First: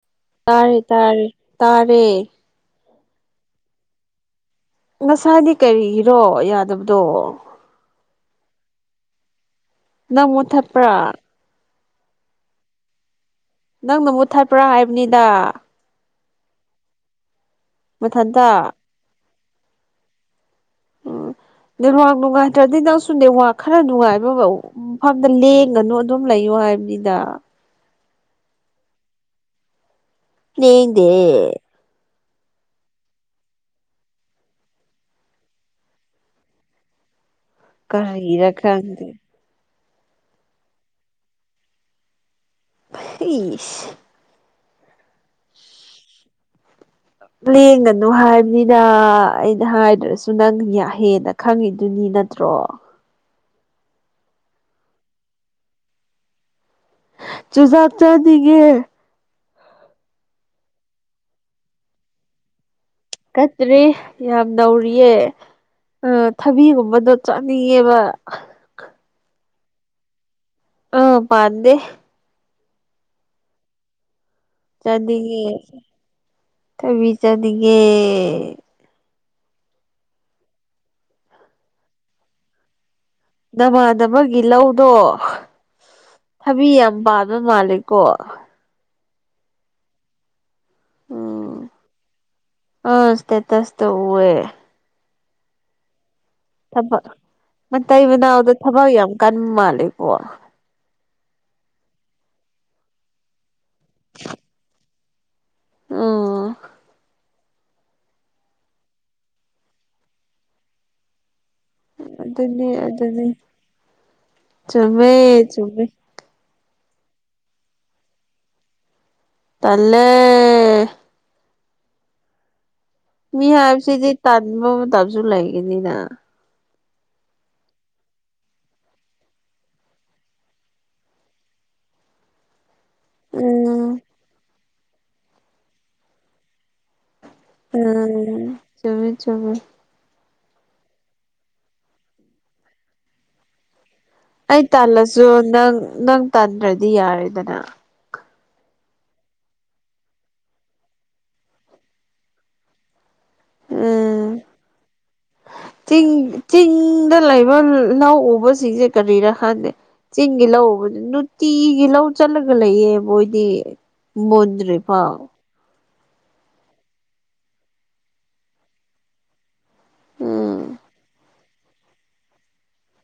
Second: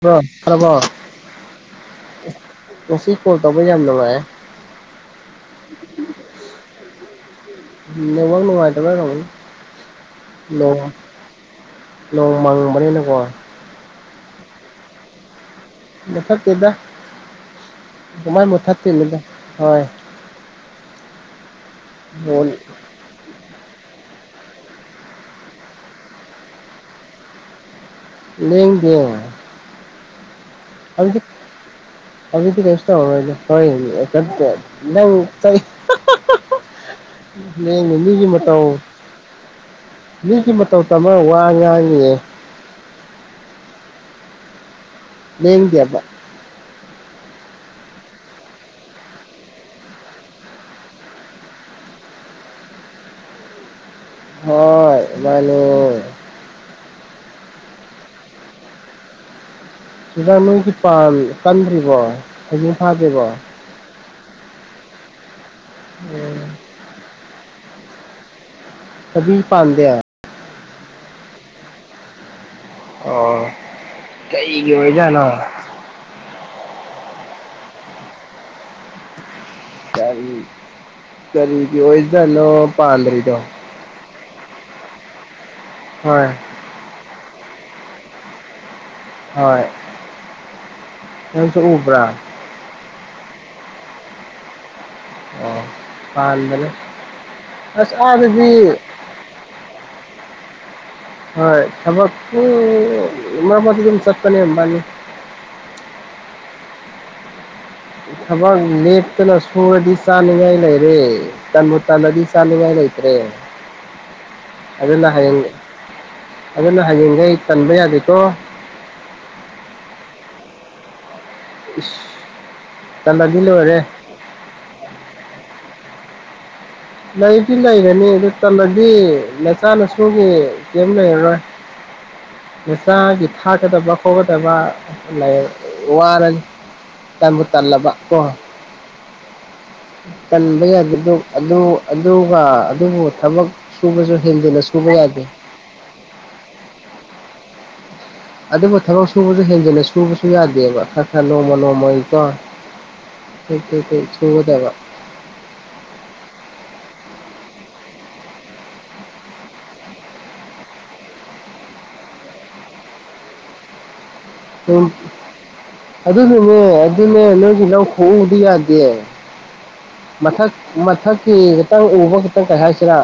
ꯍꯣ ꯄꯔꯕꯣ [inaudible] ꯇꯥꯔꯦ ꯇꯥꯔꯦ ꯇꯥꯔꯦ ꯉꯁꯤ ꯐꯣꯟ ꯇꯧꯕ ꯌꯥꯝ ꯅꯨꯡꯉꯥꯏ ꯉꯁꯥꯏꯗꯤ ꯀꯔꯤꯒꯤꯔꯣ ꯌꯥꯗꯕꯗꯣ ꯅꯦꯠꯋꯥꯛ ꯅꯨꯡꯉꯥꯏꯇꯕꯩ ꯑꯣꯢꯔꯝꯃꯤ ꯅꯪ ꯅꯣꯡ ꯃꯨꯠꯊꯠꯄ꯭ꯔꯥ ꯅꯣꯡ ꯃꯥꯡꯕꯅꯤꯅꯀꯣ ꯅꯪꯅ ꯃꯨꯠꯊꯠꯄ꯭ꯔꯥ ꯍꯥꯏꯕꯅꯤꯗ ꯃꯨꯊꯥꯠꯇꯦꯗ ꯀꯃꯥꯢ ꯃꯊꯟꯇ ꯃꯨꯊꯥꯠꯇꯣꯢꯅꯣꯗ ꯍꯣꯢ ꯎꯝ ꯅꯦꯠꯋꯥꯛ ꯅꯨꯡꯉꯥꯢꯇꯔꯗꯤ ꯅꯪꯁꯨ ꯅꯦꯠꯋꯥꯛ ꯈꯔ ꯅꯨꯡꯉꯥꯏꯕ ꯃꯐꯝꯗ ꯂꯦꯡꯒꯅꯨ ꯑꯗꯨꯝ ꯂꯩꯌꯣ ꯍꯥꯏꯕꯅꯤꯗ ꯂꯦꯡꯗꯦ ꯂꯦꯡꯗꯦ ꯑꯗꯤ ꯀꯦꯁꯇ ꯀ [inaudible] ꯅꯪ ꯃꯤ ꯃꯤꯒꯤ ꯀꯔꯤꯔ ꯃꯇꯥꯎ ꯈꯪꯗꯦ ꯃꯤꯒꯤ ꯃꯇꯧ ꯇꯝꯃ ꯋꯥ ꯉꯥꯡꯉꯤꯌꯦ ꯏꯁ ꯂꯦꯡꯗꯦꯕ ꯂꯦꯡꯒꯅꯨ ꯍꯥꯏꯕꯅꯤꯗ ꯑꯩꯅ ꯍꯥꯏꯗ꯭ꯔꯁꯨ ꯅꯪ ꯌꯥꯍꯦꯟꯅ ꯈꯪꯉꯤꯗꯨꯅꯤ ꯅꯠꯇ꯭ꯔꯣ ꯍꯣꯏ ꯃꯥꯅꯦ ꯆꯨꯖꯥꯛ ꯆꯥꯅꯤꯡꯉꯦ ꯆꯨꯖꯥꯛ ꯅꯣꯏꯒꯤ ꯀꯥꯟꯟ ꯄꯟꯗ꯭ꯔꯤꯕꯣ ꯍꯩꯖꯤꯡ ꯐꯥꯗꯔꯤꯕꯣ ꯀꯥꯟꯗꯔꯤ ꯌꯥꯝ ꯅꯧꯔꯤꯌꯦ ꯑ ꯊꯕꯤꯒꯨꯝꯕꯗꯣ ꯆꯥꯅꯤꯡꯉꯦꯕ ꯊꯕꯤ ꯄꯥꯟꯗꯦ ꯑꯝ ꯄꯥꯟꯗꯦ ꯑꯣ ꯀꯩꯒꯤ ꯑꯣꯏꯖꯥꯠꯅꯣ ꯆꯥꯅꯤꯡꯉꯦ ꯊꯕꯤ ꯆꯥꯅꯤꯡꯉꯦ ꯀꯔꯤꯒꯤ ꯑꯣꯏꯖꯥꯠꯅꯣ ꯄꯥꯟꯗꯔꯤꯗꯣ ꯅꯃꯥꯟꯅꯒꯤ ꯂꯧꯗꯣ ꯍꯣꯏ ꯊꯕꯤ ꯌꯥꯝ ꯄꯥꯟꯕ ꯃꯥꯂꯦ ꯀꯣ ꯍꯣꯏ ꯅꯪꯁꯨ ꯎꯕ꯭ꯔꯥ ꯑ ꯁꯇꯦꯠꯇꯁ ꯇ ꯎꯑꯦ ꯑꯣ ꯄꯥꯜ ꯊꯕꯛ ꯃꯇꯩ ꯃꯅꯥꯎꯗꯣ ꯊꯕꯛ ꯌꯥꯝ ꯀꯟꯕ ꯃꯥꯜꯂꯦꯀꯣ ꯍꯣꯏ ꯊꯕꯛ ꯏꯝ ꯃꯔꯛ ꯃꯔꯛꯇꯤ ꯑꯗꯨꯝ ꯆꯠꯄꯅꯦ ꯃꯕꯥꯅꯤ ꯑꯝ ꯊꯕꯛ ꯂꯦꯇꯅ ꯁꯨꯔꯗꯤ ꯆꯥꯅꯤꯡꯉꯥꯏ ꯂꯩꯔꯦ ꯇꯟꯕꯨ ꯇꯜꯂꯗꯤ ꯑꯗꯨꯅꯤ ꯆꯥꯅꯤꯡꯉꯥꯏ ꯂꯩꯇ꯭ꯔꯦ ꯑꯗꯨꯅꯤ ꯑꯗꯨꯅ ꯆꯨꯝꯃꯦ ꯍꯌꯦꯡ ꯆꯨꯝꯃꯦ ꯑꯗꯨꯅ ꯍꯌꯦꯡꯒꯩ ꯇꯟꯕ ꯌꯥꯗꯦꯀꯣ ꯇꯜꯂꯦ ꯏꯁ ꯇꯜꯂꯗꯤ ꯃꯤ ꯂꯣꯏꯔꯦ ꯍꯥꯏꯕꯁꯤꯗꯤ ꯇꯟꯕ ꯃꯇꯝꯁꯨ ꯂꯩꯒꯅꯤꯅ ꯂꯩꯗꯤ ꯂꯩꯔꯅꯤ ꯑꯗꯨ ꯇꯜꯂꯗꯤ ꯅꯆꯥ ꯅꯁꯨꯒꯤ ꯀꯔꯤꯝ ꯂꯩꯔꯔꯣꯏ [unintelligible] ꯃꯆꯥꯒꯤ ꯊꯥꯛꯀꯗꯕ ꯎꯝ ꯈꯣꯠꯀꯗꯕ ꯂꯩꯔ ꯋꯥꯔꯅꯤ ꯇꯟꯕꯨ ꯇꯜꯂꯕ ꯀꯣ ꯎꯝ ꯆꯨꯝꯃꯦ ꯆꯨꯝꯃꯦ ꯇꯟꯕ ꯌꯥꯕꯗꯨ ꯑꯗꯨ ꯑꯗꯨꯒ ꯑꯗꯨꯕꯨ ꯊꯕꯛ ꯁꯨꯕꯁꯨ ꯍꯦꯜ ꯑꯩ ꯇꯜꯂꯁꯨ ꯅꯪ ꯅꯪ ꯇꯟꯗ꯭ꯔꯗꯤ ꯌꯥꯔꯦꯗꯅ ꯑꯗꯨꯕꯨ ꯊꯕꯛ ꯁꯨꯕꯁꯨ ꯍꯦꯟꯖꯤꯟꯅ ꯁꯨꯕꯁꯨ ꯌꯥꯗꯦꯕ ꯈꯔ ꯈꯔ ꯅꯣꯡꯃ ꯅꯣꯡꯃꯒꯤꯀꯣ [unintelligible] ꯎꯝ ꯁꯨꯒꯗꯕ ꯆꯤꯡ ꯆꯤꯡꯗ ꯂꯩꯕ ꯂꯧ ꯎꯕꯁꯤꯡꯁꯦ ꯀꯔꯤꯔ ꯈꯪꯗꯦ ꯆꯤꯡꯒꯤ ꯂꯧ ꯎꯕ ꯅꯨꯡꯇꯤꯒꯤ ꯂꯧ ꯆꯠꯂꯒ ꯂꯩꯌꯦ ꯃꯣꯏꯗꯤ ꯃꯨꯟꯗ꯭ꯔꯤ ꯑꯗꯨꯝ ꯐꯥꯎ ꯑꯗꯨꯅꯅꯦ ꯑꯗꯨꯅꯦ ꯅꯣꯏꯒꯤ ꯂꯧ ꯈꯨꯎꯗꯨ ꯌꯥꯗꯦ ꯃꯊꯛ ꯎꯝ ꯃꯊꯛꯀꯤ ꯈꯇꯪ ꯎꯕ ꯈꯇꯪ ꯀꯩ ꯍꯥꯏꯁꯤꯔꯥ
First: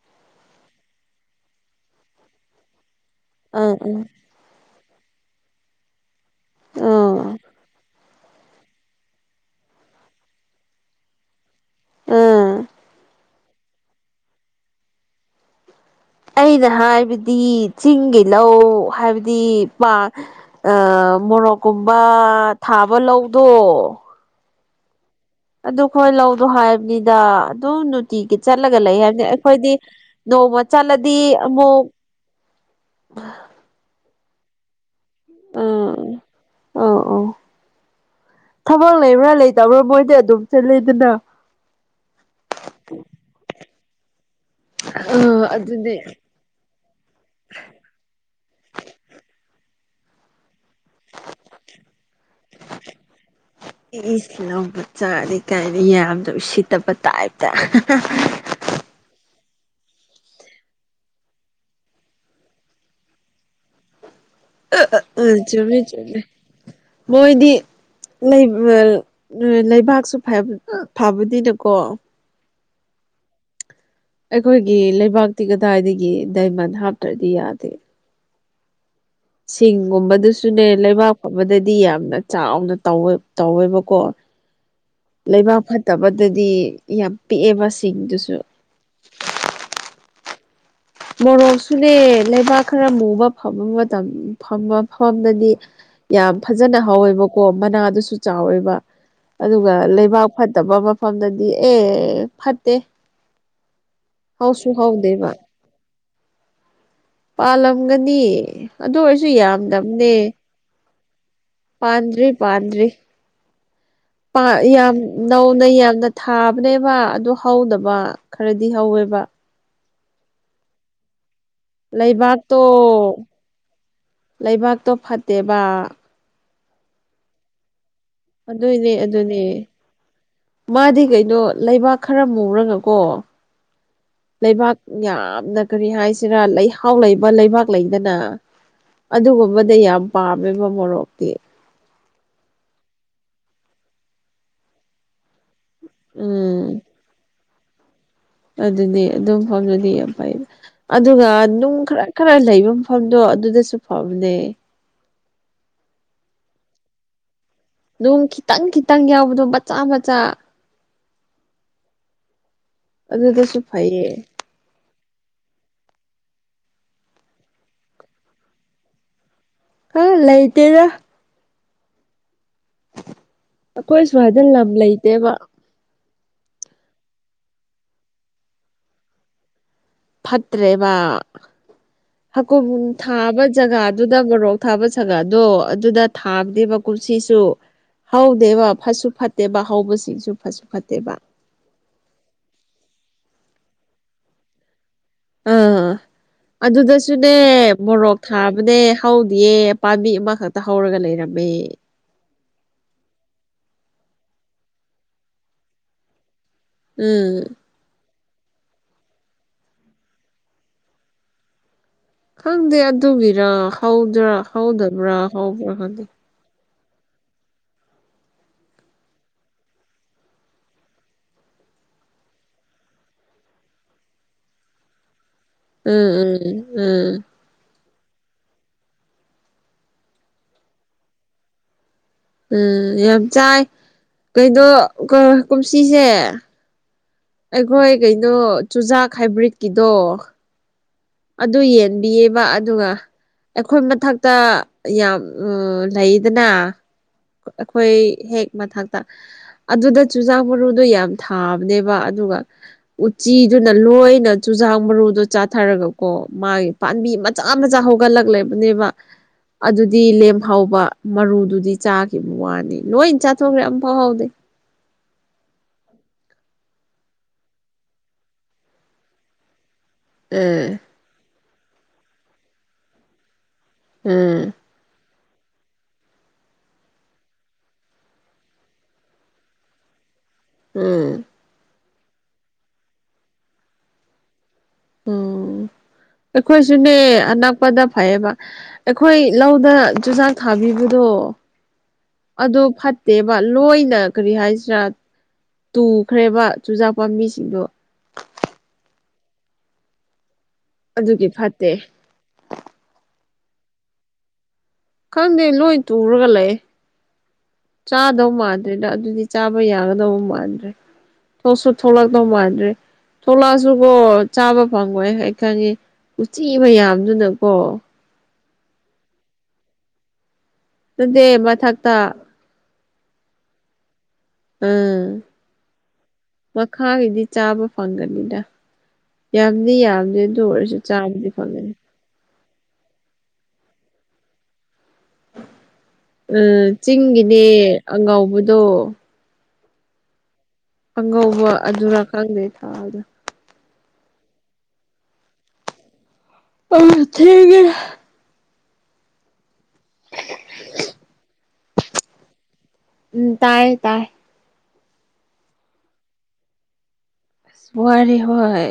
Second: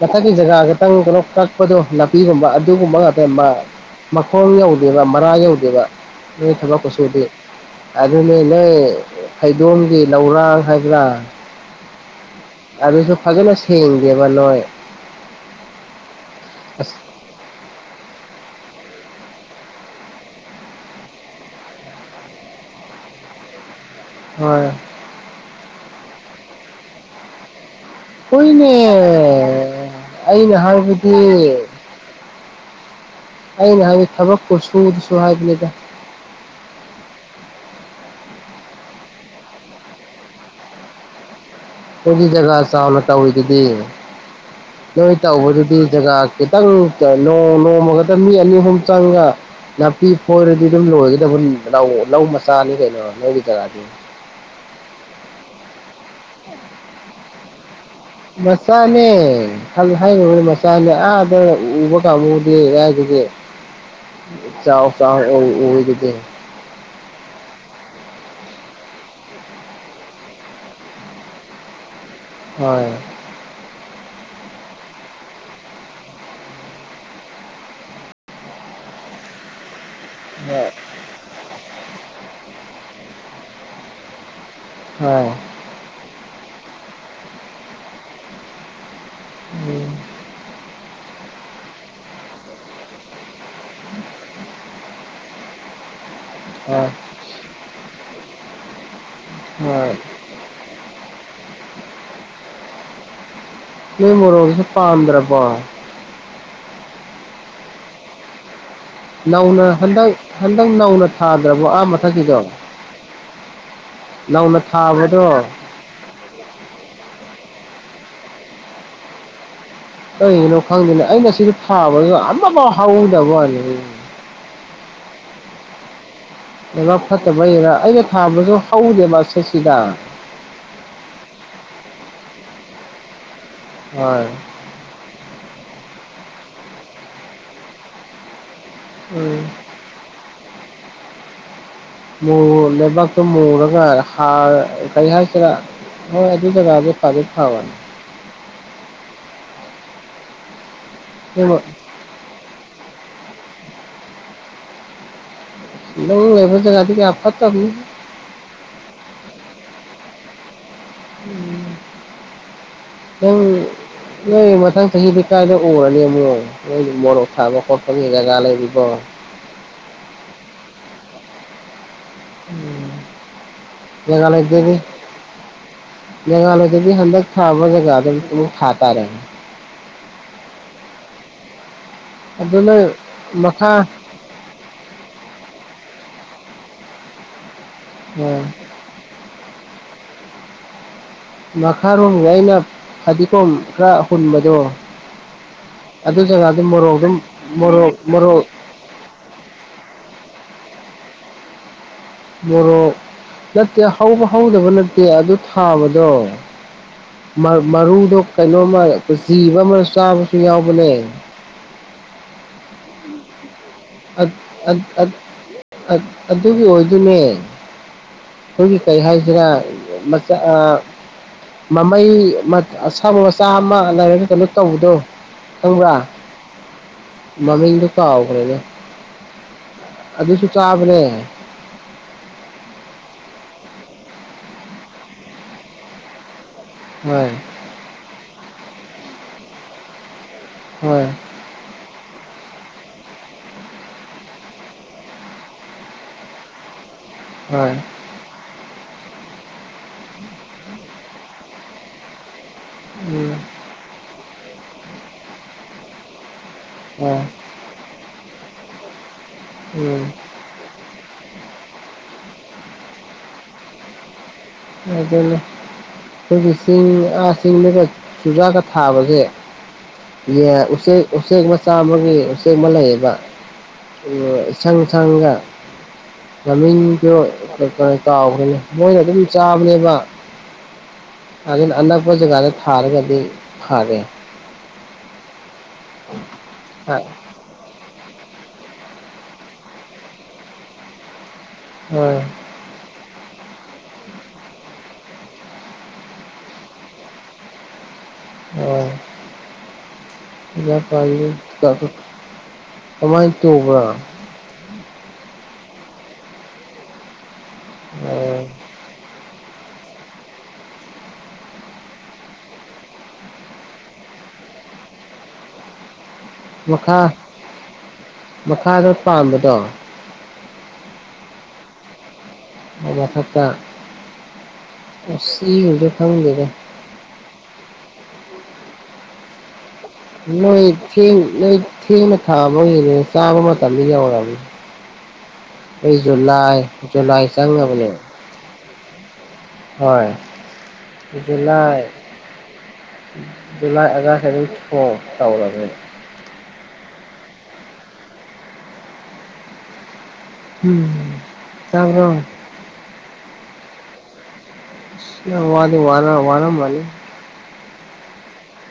ꯃꯊꯛꯀꯤ ꯖꯒꯥ ꯈꯛꯇꯪ ꯀꯩꯅꯣ ꯀꯛꯄꯗꯣ ꯅꯥꯄꯤꯒꯨꯝꯕ ꯑꯗꯨꯒꯨꯝꯕ ꯉꯥꯛ ꯎꯝ ꯎꯝ [unintelligible] ꯃꯈꯣꯡ ꯌꯧꯗꯦꯕ ꯃꯔꯥ ꯌꯧꯗꯦꯕ ꯅꯣꯏ ꯊꯕꯛ ꯎꯝ ꯈꯨꯁꯨꯗꯤ ꯑꯗꯨꯅꯦ ꯅꯣꯏ ꯍꯩꯗꯣꯝꯒꯤ ꯂꯧꯔꯥꯡ ꯍꯥꯏꯕ꯭ꯔꯥ ꯎꯝ ꯑꯗꯨꯁꯨ ꯐꯖꯅ ꯁꯦꯡꯗꯦꯕ ꯅꯣꯏ ꯑꯩꯅ ꯑꯁ ꯍꯥꯏꯕꯗꯤ ꯆꯤꯡꯒꯤ ꯂꯧ ꯍꯥꯏꯕꯗꯤ ꯄꯥꯥ ꯑ ꯃꯣꯔꯣꯛ ꯀꯨꯝꯕ ꯊꯥꯕ ꯂꯧꯗꯣ ꯍꯣꯏ ꯑꯗꯨ ꯈꯣꯏ ꯂꯧꯗꯣ ꯍꯥꯏꯕꯅꯤꯗ ꯑꯗꯨꯝ ꯅꯨꯠ ꯇꯤꯒꯤ ꯍꯣꯏꯅꯦ ꯆꯠꯂꯒ ꯂꯩ ꯍꯥꯏꯕꯅꯦ ꯑꯩꯈꯣꯏꯗꯤ ꯑꯩꯅ ꯅꯣꯡꯃ ꯍꯥꯏꯕꯗꯤ ꯆꯠꯂꯗꯤ ꯑꯃꯨꯛ [unintelligible] ꯑꯩꯅ ꯍꯥꯏꯗꯤ ꯊꯕꯛꯄꯨ ꯁꯨ ꯁꯨ ꯍꯥꯏꯕꯅꯤꯗ ꯑꯥ ꯑꯣ ꯊꯕꯛ ꯂꯩꯕ꯭ꯔꯥ ꯂꯩꯇꯕ꯭ꯔꯥ ꯃꯣꯏꯗꯤ ꯑꯗꯨꯝ ꯆꯠꯂꯤꯗꯅꯥ ꯑꯩꯈꯣꯏꯒꯤ ꯖꯒꯥ ꯆꯥꯎꯅ ꯇꯧꯔꯤꯗꯨꯗꯤ ꯅꯣꯏ ꯑ ꯇꯧꯕꯗꯨꯗꯤ ꯑꯗꯨꯅꯦ ꯖꯒꯥ ꯈꯤꯇꯪ ꯇ ꯅꯣꯡ ꯅꯣꯡꯃꯈꯛꯇ ꯃꯤ ꯑꯅꯤ ꯑꯍꯨꯝ ꯆꯪꯉꯒ ꯅꯥꯄꯤ ꯐꯣꯏꯔꯗꯤ ꯑꯗꯨꯝ ꯂꯣꯏꯒꯗꯕ ꯂꯧ ꯂꯧ ꯃꯆꯥꯅꯤ ꯀꯩꯅꯣ ꯅꯣꯏꯒꯤ ꯖꯒꯥꯗꯤ ꯏꯁ ꯂꯧ ꯃꯆꯥꯅꯤ ꯀꯥꯏꯅ ꯌꯥꯝꯅ ꯎꯁꯤꯠꯇꯕ ꯇꯥꯏꯞꯇ ꯃꯆꯥꯅꯦ ꯃꯆꯥꯅꯦ ꯑꯥꯗ ꯎꯕ ꯀꯥꯡꯕꯨꯗꯤ ꯔꯥꯏꯗꯨꯗꯤ ꯆꯥꯎ ꯆꯥꯎ ꯎꯝ ꯑꯣꯏ ꯆꯨꯝꯃꯦ ꯎꯕꯗꯨꯗꯤ ꯆꯨꯝꯃꯦ ꯃꯣꯏꯗꯤ ꯂꯩ ꯑꯥ ꯂꯩꯕꯥꯛꯁꯨ ꯐꯕ ꯐꯕꯅꯤꯅꯀꯣ ꯍꯣꯏ ꯑꯩꯈꯣꯏꯒꯤ ꯂꯩꯕꯥꯛꯇꯤ ꯀꯗꯥꯏꯗꯒꯤ ꯗꯥꯏꯃꯟ ꯍꯥꯞꯇ꯭ꯔꯗꯤ ꯌꯥꯗꯦ ꯁꯤꯡꯒꯨꯝꯕꯗꯨꯁꯨꯅꯦ ꯂꯩꯕꯥꯛ ꯐꯕꯗꯗꯤ ꯌꯥꯝꯅ ꯆꯥꯎꯅ ꯇꯧꯑꯦ ꯇꯧꯋꯦꯕꯀꯣ ꯍꯣꯏ ꯂꯩꯕꯥꯛ ꯐꯠ ꯇꯕꯗꯗꯤ ꯌꯥꯝ ꯄꯤꯛꯑꯦꯕ ꯁꯤꯡꯗꯨꯁꯨ꯫ ꯎꯝ ꯃꯣꯔꯣꯛꯁꯨꯅꯦ ꯂꯩꯕꯥꯛ ꯈꯔ ꯃꯨꯕ ꯐꯕ ꯃꯇꯝ ꯐꯝꯕꯝ ꯐꯝꯗꯗꯤ ꯌꯥꯝ ꯐꯖꯅꯥ ꯍꯣꯏ ꯍꯧꯋꯦꯕꯀꯣ ꯃꯅꯥꯗꯨꯁꯨ ꯆꯥꯎꯋꯦꯕ꯫ ꯑꯗꯨꯒ ꯍꯣꯏ ꯂꯩꯕꯥꯛ ꯐꯠꯇꯕ ꯃꯐꯝꯗꯗꯤ ꯑꯦ ꯐꯠꯇꯦ꯫ ꯅꯣꯏ ꯃꯣꯔꯣꯛꯁꯨ ꯍꯧꯁꯨ ꯍꯧꯗꯦꯕ ꯄꯥꯟꯗ꯭ꯔꯥꯕꯣ? ꯄꯥꯜꯂꯝꯒꯅꯤ ꯑꯗꯨ ꯑꯣꯏꯔꯁꯨ ꯅꯧꯅ ꯌꯥꯝꯗꯝꯅꯦ꯫ ꯍꯟꯗꯛ ꯍꯟꯗꯛ ꯅꯧꯅ ꯊꯥꯗ꯭ꯔꯕꯣ? ꯑꯥ ꯄꯥꯟꯗ꯭ꯔꯤ ꯃꯊꯛꯀꯤꯗꯣ ꯄꯥꯟꯗ꯭ꯔꯤ ꯄꯥ ꯅꯧꯅ ꯌꯥꯝ ꯊꯥꯕꯗꯣ ꯅꯧꯅ ꯌꯥꯝꯅ ꯊꯥꯕꯅꯦꯕꯥ ꯑꯗꯨ ꯍꯧꯗꯕ ꯈꯔꯗꯤ ꯍꯧꯋꯦꯕꯥ꯫ ꯀꯩꯒꯤꯅꯣ ꯈꯪꯗꯦꯅ ꯑꯩꯅ ꯁꯤꯗ ꯊꯥꯕ ꯑꯃꯐꯥꯎ ꯂꯩꯕꯥꯛꯇꯣ ꯍꯧꯗꯕ ꯋꯥꯅꯤ꯫ ꯂꯩꯕꯥꯛꯇꯣ ꯐꯠꯇꯦꯕ꯫ ꯂꯩꯕꯥꯛ ꯐꯠꯇꯕꯒꯤꯔꯥ ꯑꯩꯅ ꯊꯥꯕꯁꯨ ꯑꯗꯨꯏꯅꯦ ꯍꯧꯗꯦꯕ ꯑꯗꯨꯅꯦ ꯑꯁꯦꯁꯤꯗ꯫ ꯃꯥꯗꯤ ꯀꯩꯅꯣ ꯂꯩꯕꯥꯛ ꯈꯔ ꯃꯨꯨꯔꯒꯀꯣ ꯍꯣꯏ ꯂꯩꯕꯥꯛ ꯌꯥꯝꯅ ꯀꯔꯤ ꯍꯥꯏꯁꯤꯔꯥ ꯂꯩꯍꯥꯎ ꯂꯩꯕ ꯂꯩꯕꯥꯛ ꯂꯩꯗꯅ ꯎꯝ ꯑꯗꯨꯒꯨꯝꯕꯗ ꯌꯥꯝ ꯄꯥꯝꯃꯦꯕ ꯃꯣꯔꯣꯛꯇꯤ꯫ ꯃꯨꯔ ꯂꯩꯕꯥꯛꯇꯣ ꯃꯨꯔꯒꯥ ꯍꯥꯔ ꯀꯔꯤ ꯍꯥꯏꯁꯤꯔꯥ ꯍꯣꯏ ꯑꯗꯨ ꯎꯝ [unintelligible] ꯑꯗꯨꯅꯦ ꯑꯗꯨꯝ ꯃꯐꯝꯗꯨꯗꯤ ꯌꯥꯝ ꯐꯩ ꯌꯦ ꯑꯗꯨꯒꯥ ꯑꯗꯨꯕꯨ ꯅꯨꯡ ꯈꯔꯛ ꯈꯔ ꯂꯩꯕ ꯃꯐꯝꯗꯣ ꯑꯗꯨꯗꯁꯨ ꯐꯕꯅꯦ꯫ ꯅꯨꯡ ꯂꯩꯕ ꯖꯒꯥꯗꯤ ꯀꯌꯥ ꯐꯠꯇꯝꯅꯤ꯫ ꯅꯨꯡ ꯈꯤꯇꯪ- ꯈꯤꯇꯪ ꯌꯥꯎꯕꯗꯣ ꯃꯆꯥ - ꯃꯆꯥ ꯎꯝ ꯅꯪ ꯑꯗꯨꯗꯁꯨ ꯐꯩꯌꯦ ꯅꯣꯏ ꯃꯊꯪ ꯆꯍꯤꯗꯤ ꯀꯥꯏꯗ ꯎꯔꯅꯤ ꯑꯃꯨꯛ ꯅꯣꯏꯗꯤ ꯃꯣꯔꯣꯛ ꯊꯥꯕ ꯈꯣꯠꯄꯅꯤ ꯖꯒꯥ ꯂꯩꯔꯤꯕꯣ? ꯑꯥ ꯂꯩꯇꯦꯗ꯫ ꯎꯝ ꯑꯩꯈꯣꯏ ꯁ꯭ꯋꯥꯏꯗ ꯂꯝ ꯖꯒꯥꯂꯩꯇ꯭ꯔꯗꯤ ꯂꯩꯇꯦꯕ ꯖꯒꯥ ꯂꯩꯇ꯭ꯔꯗꯤ ꯍꯟꯗꯛ ꯊꯥꯕ ꯖꯒꯥꯗ ꯑꯃꯨꯛ ꯊꯥꯇꯥꯔꯦ꯫ ꯐꯠꯇ꯭ꯔꯦꯕ ꯑꯗꯨ ꯍꯀꯨꯝ ꯅꯣꯏ ꯊꯥꯕ ꯃꯈꯥ ꯖꯒꯥꯗꯨ ꯑꯗꯨ ꯃꯣꯔꯣꯛ ꯊꯥꯕ ꯖꯒꯥꯗꯣ ꯑꯗꯨꯗ ꯊꯥꯕꯅꯦꯕꯥ ꯀꯨꯝꯁꯤꯁꯨ ꯑ ꯍꯧꯗꯦꯕ ꯐꯠꯁꯨ ꯐꯠꯇꯦꯕ ꯍꯧꯕꯁꯤꯡꯁꯨ ꯐꯠꯁꯨ ꯐꯠꯇꯦꯕ꯫ ꯃꯈꯥꯔꯣꯝꯒꯤ ꯑꯩꯅ ꯐꯗꯤꯒꯣꯝ ꯈꯔ ꯍꯨꯟꯕꯗꯣ ꯑꯥ ꯑꯗꯨ ꯖꯒꯥꯗꯨ ꯃꯣꯔꯣꯛ ꯑꯗꯨꯝ ꯑꯗꯨꯗꯁꯨꯅꯦ ꯃꯣꯔꯣꯛ ꯊꯥꯕꯅꯦ꯫ ꯍꯧꯗꯤꯌꯦ ꯄꯥꯝꯕꯤ ꯑꯃꯈꯛꯇ ꯍꯧꯔꯒ ꯂꯩꯔꯝꯃꯦ꯫ ꯃꯣꯔꯣꯛ ꯅꯠꯇꯦ ꯍꯧꯕ ꯍꯧꯗꯕ ꯅꯠꯇꯦ ꯑꯗꯨ ꯊꯥꯕꯗꯣ ꯎꯝ ꯃꯔꯨꯗꯣ ꯀꯩꯅꯣꯝꯃ ꯖꯤꯕ ꯑꯃ ꯆꯥꯕꯁꯨ ꯌꯥꯎꯕꯅꯦ ꯈꯪꯗꯦ ꯑꯗꯨꯒꯤꯔ ꯍꯧꯗ꯭ꯔꯥ ꯍꯧꯗꯕ꯭ꯔꯥ ꯍꯧꯕ꯭ꯔꯥ ꯈꯪꯗꯦ꯫ ꯑꯗꯨꯒꯤ ꯑꯣꯏꯗꯨꯅꯦ꯫ ꯑꯩꯈꯣꯏꯒꯤ ꯀꯩ ꯍꯥꯏꯁꯤꯔ ꯃꯆꯥ ꯑꯥ ꯃꯃꯩ ꯃ ꯑꯁꯥꯡꯕ ꯃꯆꯥ ꯑꯃ ꯂꯩꯔꯒ ꯀꯩꯅꯣ ꯇꯧꯕꯗꯣ ꯈꯪꯕ꯭ꯔꯥ? ꯎꯝ ꯎꯝ ꯎꯝ ꯃꯃꯤꯡꯗꯣ ꯀꯥꯎꯈ꯭ꯔꯦꯅꯦ ꯑꯗꯨꯁꯨ ꯆꯥꯕꯅꯦ꯫ ꯎꯝ ꯌꯥꯝ ꯆꯥꯏ ꯀꯩꯅꯣ ꯀꯨꯝꯁꯤꯁꯦ ꯍꯣꯏ ꯑꯩꯈꯣꯏ ꯀꯩꯅꯣ ꯆꯨꯖꯥꯛ ꯍꯥꯏꯕ꯭ꯔꯤꯠꯀꯤꯗꯣ ꯍꯣꯏ ꯑꯗꯨ ꯌꯦꯟꯕꯤꯌꯦꯕ ꯑꯗꯨꯒ ꯑꯩꯈꯣꯏ ꯃꯊꯛꯇ ꯌꯥꯝ ꯂꯩꯗꯅ ꯍꯣꯏ ꯑꯩꯈꯣꯏ ꯍꯦꯛ ꯃꯊꯛꯇ ꯑꯗꯨꯗ ꯆꯨꯖꯥꯛ ꯃꯔꯨꯗꯣ ꯌꯥꯝ ꯊꯥꯕꯅꯦꯕ ꯑꯗꯨꯒ ꯎꯝ ꯎꯆꯤꯗꯨꯅ ꯂꯣꯏꯅ ꯆꯨꯖꯥꯛ ꯃꯔꯨꯗꯣ ꯆꯥꯊꯔꯒ ꯀꯣ ꯃꯥꯒꯤ ꯑ ꯄꯥꯝꯕꯤ ꯃꯆꯥ ꯑꯥ ꯃꯆꯥ ꯍꯧꯒꯠꯂꯛꯂꯦꯕꯅꯦꯕ ꯑꯗꯨꯗꯤ ꯎꯝ ꯂꯦꯝꯍꯥꯎꯕ ꯃꯔꯨꯗꯨꯗꯤ ꯆꯥꯈꯤꯕ ꯋꯥꯅꯤ ꯂꯣꯏ ꯆꯥꯊꯣꯛꯈ꯭ꯔꯦ ꯑꯃ ꯐꯥꯎ ꯍꯥꯎꯗꯦ ꯑꯗꯨꯅꯦ ꯑꯩꯈꯣꯏꯒꯤ ꯆꯤꯡ ꯆꯤꯡꯗꯨꯒ ꯆꯨꯖꯥꯛꯒ ꯊꯥꯕꯁꯦ ꯌꯥ ꯎꯝ ꯎꯆꯦꯛ ꯎꯆꯦꯛ ꯃꯆꯥ ꯑꯃꯒꯤ ꯎꯆꯦꯛ ꯑꯃ ꯂꯩꯌꯦꯕ ꯎꯝ ꯏꯁꯪ ꯁꯪꯒ ꯃꯃꯤꯡꯗꯣ ꯀꯥꯎꯒ꯭ꯔꯦꯅꯦ ꯃꯣꯏꯅ ꯑꯗꯨꯝ ꯆꯥꯕꯅꯦꯕ ꯎꯝ ꯑꯗꯨꯅ ꯑꯅꯥꯛꯄ ꯖꯒꯥꯗ ꯊꯥꯔꯒꯗꯤ ꯐꯥꯔꯦ ꯎꯝ ꯑꯩꯈꯣꯏꯁꯨꯅꯦ ꯑꯅꯛꯄꯗ ꯐꯩꯌꯦꯕ ꯑꯩꯈꯣꯏ ꯂꯧꯗ ꯆꯨꯖꯥꯛ ꯊꯥꯕꯤꯕꯗꯣ ꯍꯣꯏ ꯑꯗꯨ ꯐꯠꯇꯦꯕ ꯂꯣꯏꯅ ꯀꯔꯤ ꯍꯥꯏꯁꯤꯔꯥ ꯇꯨꯈ꯭ꯔꯦꯕ ꯆꯨꯖꯥꯛ ꯄꯥꯝꯕꯤꯁꯤꯡꯗꯣ ꯑꯣ ꯀꯌꯥꯝ ꯑꯗꯨꯒꯤ ꯄꯥꯟꯒꯦ ꯐꯠꯇꯦ ꯆꯨꯖꯥꯛꯇꯣ ꯀꯃꯥꯏꯟ ꯇꯧꯕ ꯈꯪꯗꯦ ꯂꯣꯏ ꯇꯨꯔꯒ ꯂꯩ ꯆꯥꯗꯧ ꯃꯥꯜꯂꯤ ꯅ ꯑꯗꯨꯗꯤ ꯆꯥꯕ ꯌꯥꯒꯗꯕ ꯃꯥꯟꯗ꯭ꯔꯦ ꯊꯣꯛꯁꯨ ꯊꯣꯛꯂꯛꯗꯧ ꯃꯥꯟꯗ꯭ꯔꯦ ꯊꯣꯂꯛꯑꯁꯨ ꯀꯣ ꯆꯥꯕ ꯐꯪꯉꯣꯏ ꯑꯩ ꯈꯪꯉꯤ ꯎꯆꯤ ꯃꯈꯥ ꯃꯌꯥꯝꯗꯨꯅꯀꯣ ꯃꯈꯥꯗ ꯄꯥꯝꯕꯗꯣ ꯅꯠꯇꯦ ꯃꯊꯛꯇ ꯑꯣ ꯃꯊꯛꯇꯥ ꯑꯥ ꯃꯈꯥꯒꯤꯗꯤ ꯆꯥꯕ ꯐꯪꯒꯅꯤꯗ ꯌꯥꯝꯗꯤ ꯌꯥꯝꯗꯦ ꯑꯗꯨ ꯑꯣꯏꯔꯁꯨ ꯆꯥꯕꯗꯤ ꯐꯪꯒꯅꯤ ꯊꯥ ꯑꯃ ꯍꯦꯜꯂꯦ ꯆꯥꯕ ꯃꯇꯝꯗꯤ ꯌꯥꯎꯔꯅꯤ ꯑꯩ ꯖꯨꯂꯥꯏ ꯖꯨꯂꯥꯏ ꯆꯪꯉꯕꯅꯦ ꯉꯥꯎꯕꯗꯣ ꯍꯣꯏ ꯑꯉꯧꯕ ꯑꯗꯨꯔ ꯈꯪꯗꯦ ꯊꯥꯕꯗꯣ ꯨꯖꯨꯂꯥꯏ ꯑꯒꯁ [unintelligible] ꯑꯥ ꯊꯦꯡꯉꯦ ꯎꯝ ꯇꯥꯕ꯭ꯔꯣ ꯎꯝ ꯇꯥꯏ ꯇꯥꯏ ꯅꯪ ꯋꯥꯗꯤ ꯋꯥꯔꯝ ꯋꯥꯔꯝꯃꯅꯤ ꯋꯥꯔꯤ ꯍꯣꯏ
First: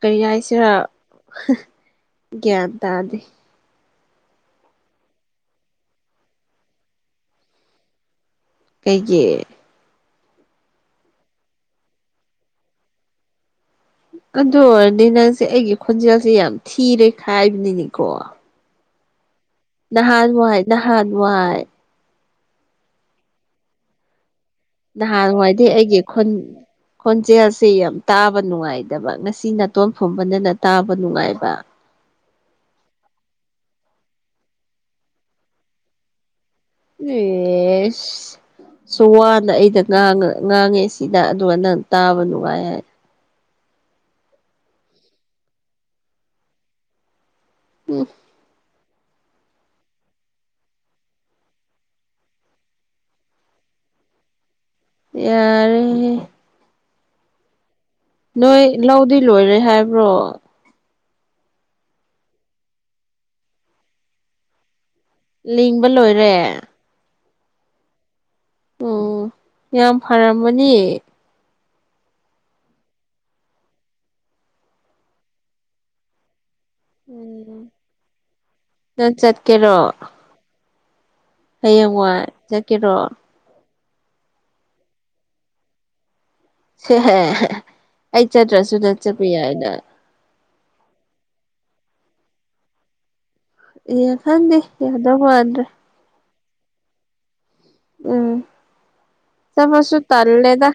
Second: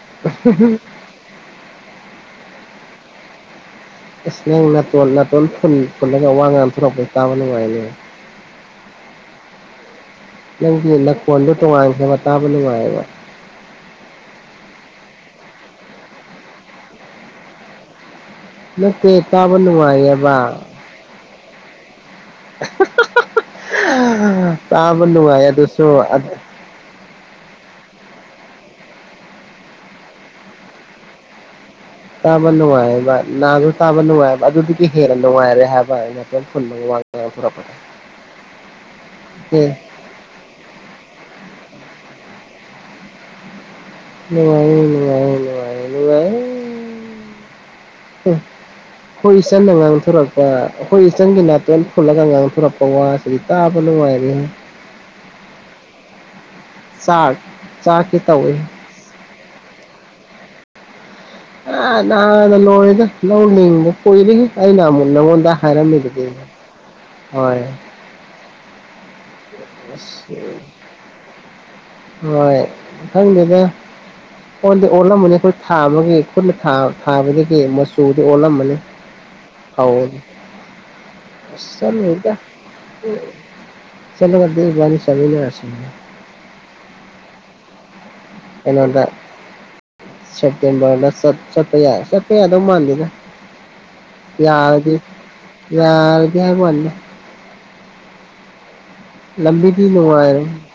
ꯀꯔꯤ ꯍꯥꯏꯁꯤꯔ ꯒ꯭ꯌꯥꯟ ꯇꯥꯗꯦ ꯏꯁ ꯅꯪ ꯅꯥꯇꯣꯟ ꯅꯥꯇꯣꯟ ꯐꯨꯟ ꯐꯨꯟꯂꯒ ꯋꯥ ꯉꯥꯡꯊꯣꯔꯛꯄ ꯇꯥꯕ ꯅꯨꯡꯉꯥꯏꯅꯦ ꯀꯩꯒꯤ ꯅꯪꯒꯤ ꯅꯈꯣꯟꯗꯣ ꯇꯣꯉꯥꯟꯈ꯭ꯔꯦꯕ ꯇꯥꯕ ꯅꯨꯡꯉꯥꯏꯌꯦꯕ ꯑꯗꯨ ꯑꯣꯏꯔꯗꯤ ꯅꯪꯁꯦ ꯑꯩꯒꯤ ꯈꯣꯟꯖꯦꯜꯁꯦ ꯌꯥꯝ ꯊꯤꯔꯦ ꯈꯥꯏꯕꯅꯤꯅꯤꯀꯣ ꯅꯠꯇꯦ ꯇꯥꯕ ꯅꯨꯡꯉꯥꯏꯌꯦꯕ ꯊꯥꯟꯋꯥꯏ ꯇꯥꯕ ꯅꯨꯡꯉꯥꯏ ꯅꯍꯥꯟꯋꯥꯏꯗꯤ ꯑꯗꯨꯁꯨ ꯑꯩꯒꯤ ꯈꯣꯟ ꯈꯣꯟꯖꯦꯜꯁꯦ ꯌꯥꯝ ꯇꯥꯕ ꯅꯨꯡꯉꯥꯏꯗꯕ ꯉꯁꯤ ꯅꯥꯇꯣꯟ ꯐꯨꯝꯕꯅꯦꯅ ꯇꯥꯕ ꯅꯨꯡꯉꯥꯏꯕ ꯇꯥꯕ ꯅꯨꯡꯉꯥꯏꯕ ꯅꯥꯗꯣ ꯇꯥꯕ ꯅꯨꯡꯉꯥꯏꯕ ꯑꯗꯨꯗꯒꯤ ꯍꯦꯟꯅ ꯅꯨꯡꯉꯥꯏꯔꯦ ꯍꯥꯏꯕ ꯍꯥꯏꯅ [unintelligible] ꯐꯨꯟꯕꯕꯨ ꯑꯦꯁ ꯁꯨꯛ ꯋꯥꯅ ꯑꯦ ꯑꯩꯅ ꯉꯥꯡꯉ ꯉꯥꯡꯉꯦ ꯁꯤꯗ ꯑꯗꯨꯒ ꯅꯪ ꯇꯥꯕ ꯅꯨꯡꯉꯥꯏ ꯍꯥꯏ ꯅꯨꯡꯉꯥꯏ ꯅꯨꯡꯉꯥꯏ ꯅꯨꯡꯉꯥꯏ ꯅꯨꯡꯉꯥꯏ ꯎꯝ ꯎꯝ ꯑꯩꯈꯣꯏ ꯏꯆꯟꯗ ꯉꯥꯡꯊꯣꯔꯛꯄ ꯑꯩꯈꯣꯏ ꯏꯆꯟꯒꯤ ꯅꯥꯇꯦꯜ ꯐꯨꯜꯂꯒ ꯉꯥꯡꯊꯣꯔꯛꯄ ꯋꯥꯁ ꯀꯔꯤꯇꯥꯕꯂꯣ ꯍꯥꯏꯒ ꯌꯥꯔ ꯆꯥꯛ ꯆꯥꯛ ꯅꯣꯏ ꯂꯧꯗꯤ ꯂꯣꯏꯔꯦ ꯍꯥꯏꯕ꯭ꯔꯣ ꯑ ꯅꯣꯗ ꯅꯣꯅꯤ ꯍꯗꯤ ꯄꯂꯤ ꯍ ꯀꯥꯏꯅ ꯃꯗ ꯃꯣꯟꯗ ꯍ ꯂꯤꯡꯕ ꯍꯥꯏꯥꯏꯔꯝꯅꯤ ꯂꯣꯏꯔꯦ ꯍ ꯑꯣ ꯌꯥꯝ ꯑꯁ ꯐꯔꯝꯃꯅꯤ ꯍꯣꯏ ꯈꯪꯗꯦꯗ ꯑꯣꯗꯤ ꯑꯣꯜꯂꯝꯃꯅꯤ ꯑꯩꯈꯣꯏ ꯊꯥꯝꯃꯒ ꯈꯨꯠꯅ ꯊꯥꯕ ꯊꯥꯕꯗꯒꯤ ꯎꯝ ꯃꯆꯨꯗꯨ ꯑꯣꯜꯂꯝꯃꯅꯤ ꯅꯪ ꯆꯠꯀꯦꯔꯣ ꯍꯥꯎꯗꯤ ꯍꯌꯦꯡꯋꯥꯏ ꯆꯠꯀꯦꯔꯣ ꯆꯠꯂꯣꯒꯗꯤ ꯋꯥꯅꯤ ꯆꯅꯔꯁꯤꯦ ꯁꯤꯍꯦ ꯑꯩ ꯆꯠꯇ꯭ꯔꯁꯨ ꯅ ꯀꯩꯅꯣꯗ ꯆꯠꯄ ꯌꯥꯏꯅ ꯁꯦꯞꯇꯦꯝꯕꯔꯗ ꯁꯠꯇ ꯍ ꯁꯠꯇ ꯍꯗꯧ ꯃꯥꯥꯟꯗꯗ ꯌꯦ ꯈꯪꯗꯤ ꯌꯥꯗꯣꯕꯗ꯭ꯔꯦ ꯌꯥꯔ ꯀꯦꯕꯣꯅꯤ ꯎꯝ ꯂ ꯂꯝꯕꯤ ꯊ ꯆꯠꯄꯁꯨ ꯂꯔ ꯇꯜꯂꯦꯗ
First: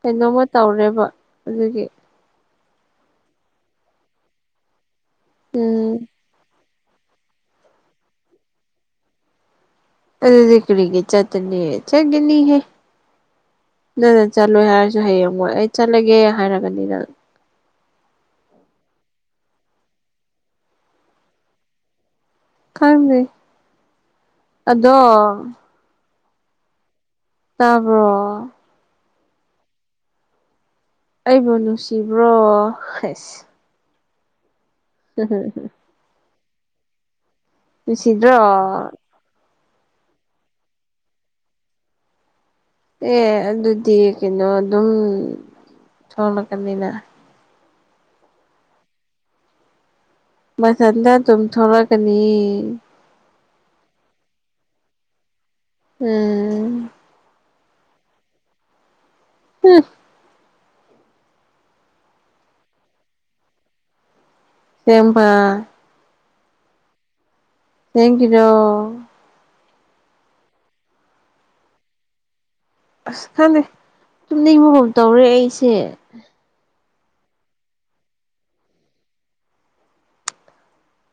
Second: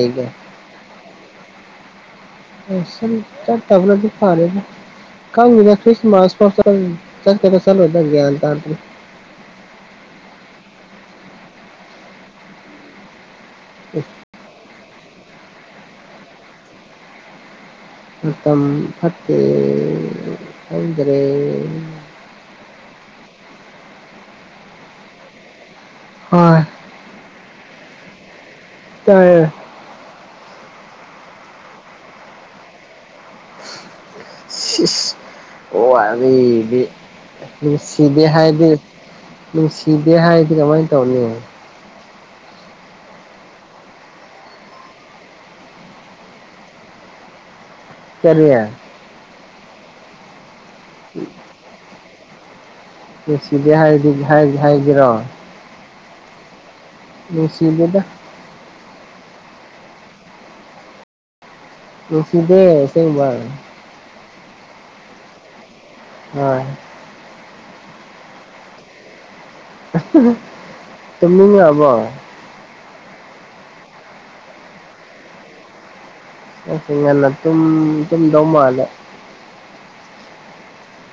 ꯀꯩꯅꯣꯝꯃ ꯇꯧꯔꯦꯕ ꯑꯗꯨꯒꯤ ꯑꯁ ꯆ ꯇꯕꯗꯤ ꯐꯔꯦ ꯀꯅ ꯃꯥ ꯎꯝ ꯐ ꯆꯁꯒ ꯆꯠꯂ ꯑꯣꯏꯗꯪꯒꯦ ꯍꯥꯏꯇꯣ ꯑ ꯂꯤ ꯀꯔꯤꯒꯤ ꯆꯥꯠꯇꯅꯤ ꯆꯒꯅꯤ ꯍꯦ ꯆꯠꯂꯣꯏ ꯍꯥꯏꯔꯁꯨ ꯍꯌꯦꯡꯉꯣꯏ ꯑꯩ ꯆꯠꯂꯒꯦ ꯍꯥꯏꯔꯒꯅꯤꯗꯪ ꯇꯝ ꯐꯠꯇꯦ ꯑꯗꯨꯗ꯭ꯔꯦ ꯀꯥꯏ ꯑꯗꯣ ꯍꯣꯏ ꯇꯥꯕ꯭ꯔꯣ ꯇꯌꯦ ꯑꯩꯕꯨ ꯅꯨꯡꯁꯤꯕ꯭ꯔꯣ ꯍꯥꯏꯁ ꯑꯣ ꯑ ꯐꯗꯤ ꯅꯨꯡꯁꯤꯗꯦ ꯅꯨꯡꯁꯤꯗ꯭ꯔꯣ ꯍꯥꯏꯗꯤ ꯅꯨꯡꯁꯤꯗꯦ ꯍꯥꯏꯔꯗꯤ ꯀꯃꯥꯏꯅ ꯇꯧꯅꯤ ꯑꯦ ꯑꯗꯨꯗꯤ ꯀꯩꯅꯣ ꯑꯗꯨꯝ ꯊꯣꯂꯛꯀꯅꯤꯅ ꯀꯔꯤ ꯃꯊꯟꯇ ꯑꯗꯨꯝ ꯊꯣꯛꯂꯛꯒꯅꯤ ꯅꯨꯁꯤꯕꯤ ꯍꯥꯏꯔꯗꯤ ꯍꯥꯏꯗꯤ ꯍꯥꯏꯒꯦꯔꯣ ꯎꯝ ꯅꯨꯡꯁꯤꯗꯦꯗ ꯍꯨꯝ ꯅꯨꯁꯤꯗꯦ ꯑꯁꯦꯡꯕ ꯁꯦꯝꯕ ꯍꯣꯢ ꯊꯦꯡ ꯀꯤꯔꯣ ꯇꯨꯝꯅꯤꯡꯔꯕꯣ ꯑꯁ ꯈꯪꯗꯦ ꯇꯨꯝꯅꯤꯡꯕꯒꯨ ꯇꯧꯔꯦ ꯑꯩꯁꯦ ꯅꯪꯁꯦꯉꯟꯅ ꯇꯨꯝ ꯇꯨꯝꯗꯧ ꯃꯥꯂꯦ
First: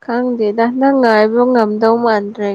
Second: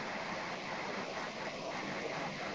ꯈꯪꯗꯦꯗ ꯅꯪ ꯉꯥꯏꯕ ꯉꯝꯗꯧ ꯃꯥꯟꯗ꯭ꯔꯦ